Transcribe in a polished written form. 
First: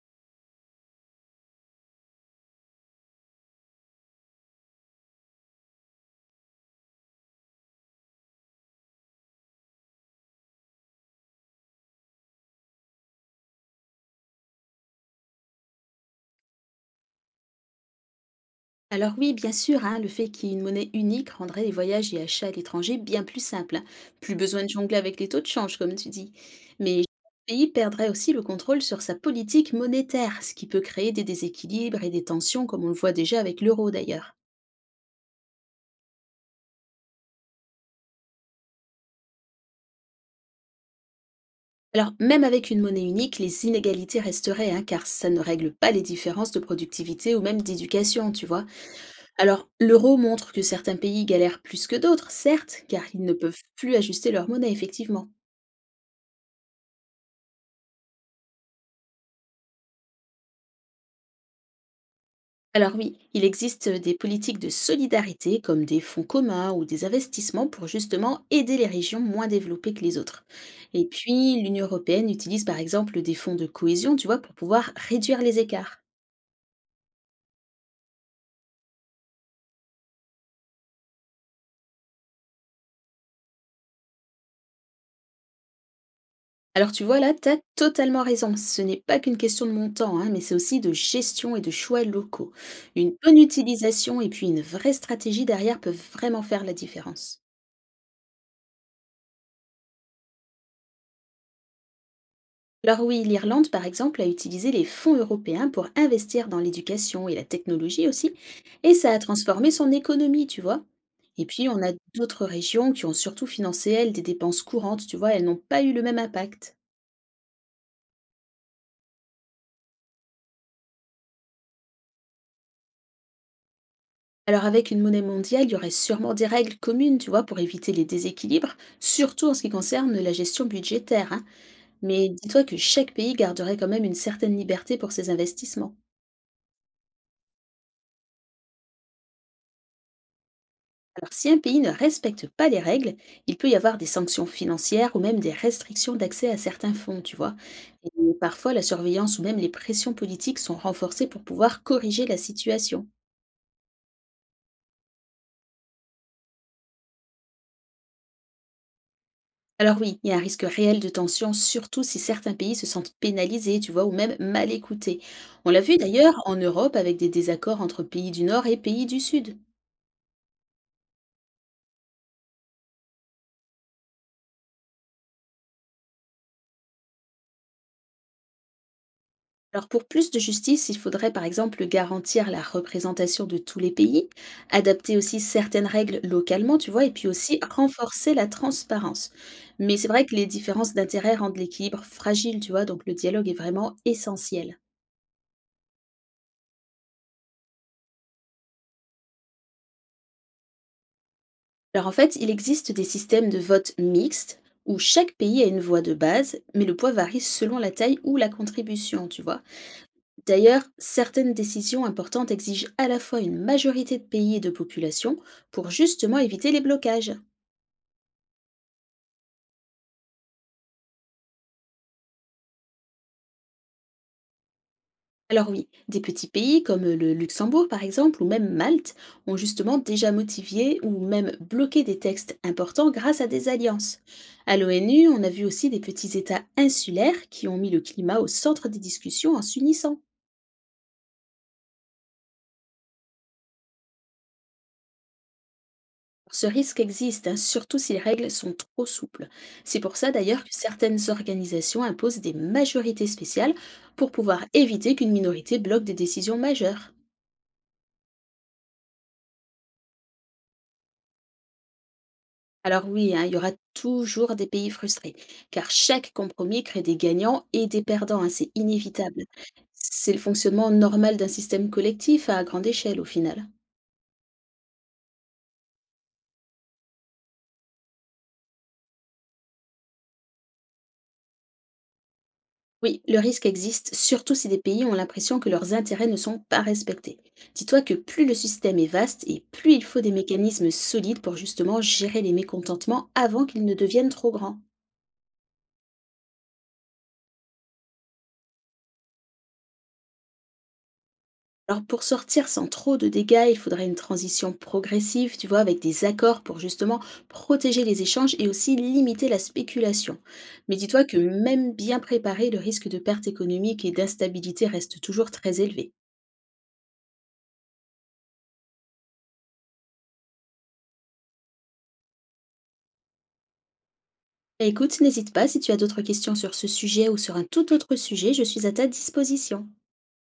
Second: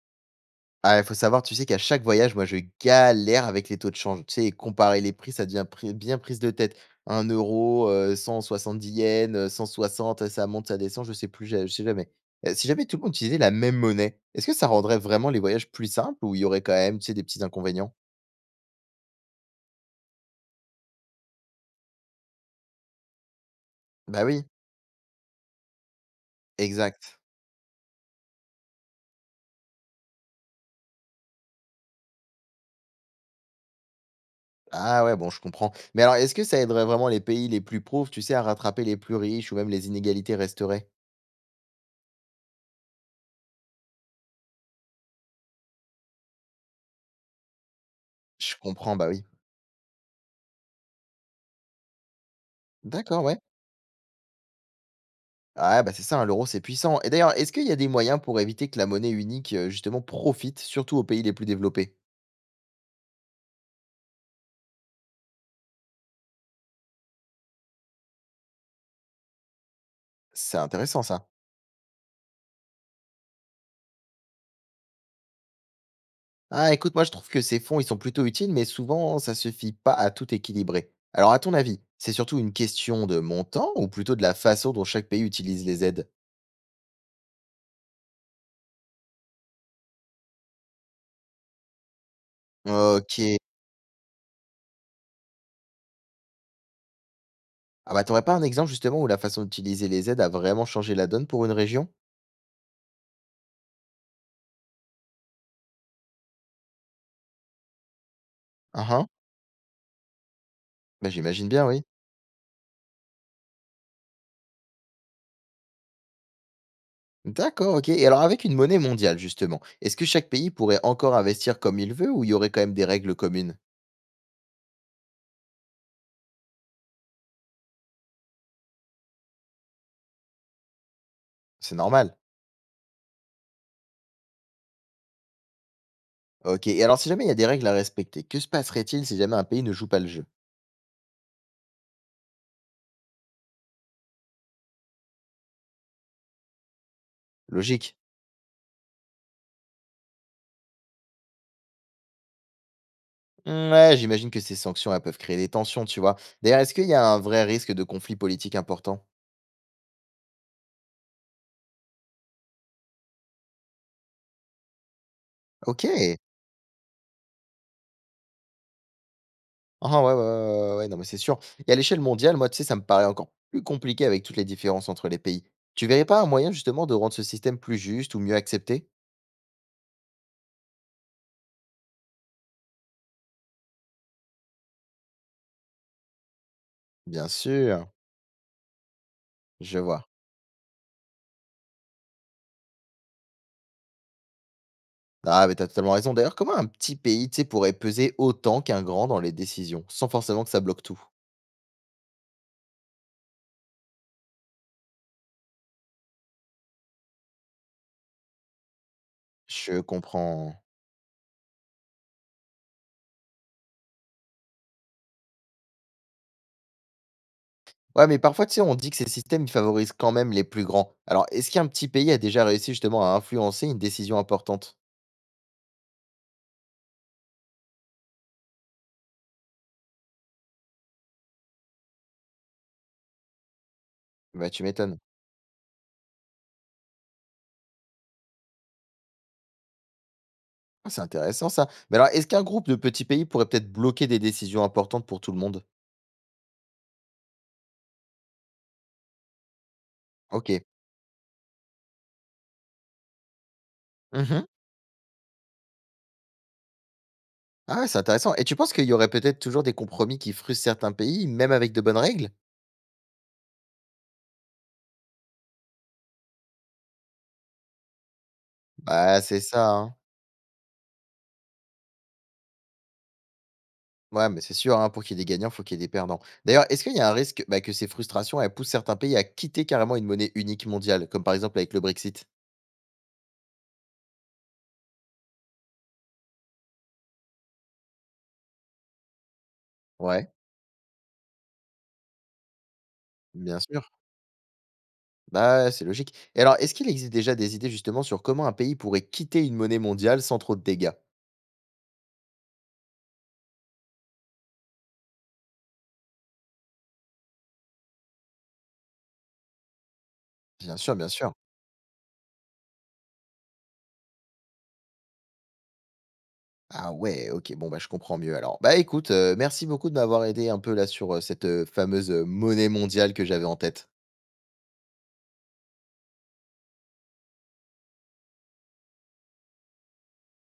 Ah, il faut savoir, tu sais qu'à chaque voyage, moi, je galère avec les taux de change. Tu sais, comparer les prix, ça devient bien prise de tête. Un euro, 10 yens, 160, ça monte, ça descend, je sais plus, je sais jamais. Si jamais tout le monde utilisait la même monnaie, est-ce que ça rendrait vraiment les voyages plus simples ou il y aurait quand même, tu sais, des petits inconvénients? Alors oui, bien sûr, hein, le fait qu'il y ait une monnaie unique rendrait les voyages et achats à l'étranger bien plus simples. Hein. Bah Plus oui, besoin de jongler avec les taux de change, comme tu dis. Mais chaque exact. pays perdrait aussi le contrôle sur sa politique monétaire, ce qui peut créer des déséquilibres et des tensions, comme on le voit déjà avec l'euro d'ailleurs. Ah ouais, bon, je comprends. Mais alors, est-ce que ça aiderait vraiment les pays les plus pauvres, tu sais, à rattraper les plus riches ou même les inégalités resteraient? Alors même avec une monnaie unique, les inégalités resteraient, hein, car ça ne règle pas les différences de productivité ou même d'éducation, tu Je vois. comprends, bah oui. Alors l'euro montre que certains pays galèrent plus que d'autres, certes, car ils D'accord, ne ouais. peuvent plus ajuster leur monnaie, effectivement. Ah, bah, c'est ça, hein, l'euro, c'est puissant. Et d'ailleurs, est-ce qu'il y a des moyens pour éviter que la monnaie unique, justement, profite surtout aux pays les plus développés? Alors oui, il existe des politiques de solidarité comme des fonds communs ou des investissements pour justement aider les régions moins développées que les autres. C'est intéressant Et ça. puis l'Union européenne utilise par exemple des fonds de cohésion, tu vois, pour pouvoir réduire les écarts. Ah, écoute, moi, je trouve que ces fonds, ils sont plutôt utiles, mais souvent, ça suffit pas à tout équilibrer. Alors, à ton avis, c'est surtout une question de montant ou plutôt de la façon dont chaque pays utilise les aides? Alors tu vois là, tu as totalement raison, ce n'est pas qu'une question de montant, hein, mais c'est aussi de gestion et de choix locaux. Une bonne OK. utilisation et puis une vraie stratégie derrière peuvent vraiment faire la différence. Ah, bah, t'aurais pas un exemple, justement, où la façon d'utiliser les aides a vraiment changé la donne pour une région? Alors oui, l'Irlande, par exemple, a utilisé les fonds européens pour investir dans l'éducation et la technologie aussi, Ah et hein. ça a transformé son économie, tu vois. Bah, Et j'imagine bien, puis, on oui. a d'autres régions qui ont surtout financé, elles, des dépenses courantes, tu vois, elles n'ont pas eu le même impact. D'accord, OK et alors avec une monnaie mondiale justement, est-ce que chaque pays pourrait encore investir comme il veut ou il y aurait quand même des règles communes? Alors avec une monnaie mondiale, il y aurait sûrement des règles communes, tu vois, pour éviter les déséquilibres, surtout en ce qui concerne la gestion budgétaire, hein. C'est normal. Mais dis-toi que chaque pays garderait quand même une certaine liberté pour ses investissements. OK et alors si jamais il y a des règles à respecter, que se passerait-il si jamais un pays ne joue pas le jeu? Alors, si un pays ne respecte pas les règles, il peut y avoir des sanctions financières ou même des restrictions d'accès à certains fonds, tu vois. Logique? Et parfois, la surveillance ou même les pressions politiques sont renforcées pour pouvoir corriger la situation. Hmm, ouais, j'imagine que ces sanctions, elles peuvent créer des tensions, tu vois? D'ailleurs, est-ce qu'il y a un vrai risque de conflit politique important? Alors oui, il y a un risque réel de tension, surtout si certains pays se sentent pénalisés, tu vois, ou même mal écoutés. On l'a vu OK. d'ailleurs en Europe avec des désaccords entre pays du Nord et pays du Sud. Ah ouais, ouais, ouais, ouais, ouais, ouais, non mais c'est sûr et à l'échelle mondiale, moi, tu sais, ça me paraît encore plus compliqué avec toutes les différences entre les pays. Tu verrais pas un moyen justement de rendre ce système plus juste ou mieux accepté? Alors pour plus de justice, il faudrait par exemple garantir la représentation de tous les pays, adapter aussi certaines règles localement, tu vois, et puis Bien aussi sûr, renforcer la transparence. je Mais c'est vois. vrai que les différences d'intérêt rendent l'équilibre fragile, tu vois, donc le dialogue est vraiment essentiel. Ah, mais t'as totalement raison. D'ailleurs, comment un petit pays, tu sais, pourrait peser autant qu'un grand dans les décisions, sans forcément que ça bloque tout? Alors en fait, il existe des systèmes de vote mixte où chaque pays a une voix de base, mais le poids varie selon la taille ou la contribution, tu vois. Je comprends. D'ailleurs, certaines décisions importantes exigent à la fois une majorité de pays et de populations pour justement éviter les blocages. Ouais, mais parfois, tu sais, on dit que ces systèmes, ils favorisent quand même les plus grands. Alors, est-ce qu'un petit pays a déjà réussi justement à influencer une décision importante? Alors oui, des petits pays comme le Luxembourg par exemple ou même Malte ont justement déjà motivé ou même bloqué des textes importants grâce à des alliances. Bah, tu À m'étonnes. l'ONU, on a vu aussi des petits États insulaires qui ont mis le climat au centre des discussions en s'unissant. Ah, c'est intéressant ça. Mais alors, est-ce qu'un groupe de petits pays pourrait peut-être bloquer des décisions importantes pour tout le monde? Ce risque existe, hein, surtout si les règles sont trop souples. C'est pour ça Ok. d'ailleurs que certaines organisations imposent des majorités spéciales pour Mhm. pouvoir éviter qu'une minorité bloque des décisions majeures. Ah, ouais, c'est intéressant. Et tu penses qu'il y aurait peut-être toujours des compromis qui frustrent certains pays, même avec de bonnes règles? Alors oui, hein, il y aura toujours des pays frustrés, car chaque compromis crée des gagnants et des perdants, hein, c'est Bah, c'est inévitable. ça, hein. C'est le fonctionnement normal d'un système collectif à grande échelle au final. Ouais, mais c'est sûr, hein, pour qu'il y ait des gagnants, il faut qu'il y ait des perdants. D'ailleurs, est-ce qu'il y a un risque bah, que ces frustrations elles poussent certains pays à quitter carrément une monnaie unique mondiale, comme par exemple avec le Brexit? Oui, le risque existe, surtout si des pays ont l'impression que leurs intérêts ne sont pas respectés. Dis-toi que plus le système est vaste et plus il faut des Ouais, mécanismes solides pour justement gérer les mécontentements bien avant sûr. qu'ils ne deviennent trop grands. Bah, ouais, c'est logique. Et alors, est-ce qu'il existe déjà des idées justement sur comment un pays pourrait quitter une monnaie mondiale sans trop de dégâts? Alors pour sortir sans trop de dégâts, il faudrait une transition progressive, tu vois, avec des accords pour justement protéger les échanges et aussi limiter la spéculation. Bien Mais sûr, bien dis-toi sûr. que même bien préparé, le risque de perte économique et d'instabilité reste toujours très élevé. Ah ouais, ok, bon, bah, je comprends mieux alors. Bah écoute, merci beaucoup de m'avoir aidé un peu là sur cette fameuse monnaie mondiale que j'avais en tête. Bah, écoute, n'hésite pas si tu as d'autres questions sur ce sujet ou sur un tout autre sujet, je suis à ta disposition.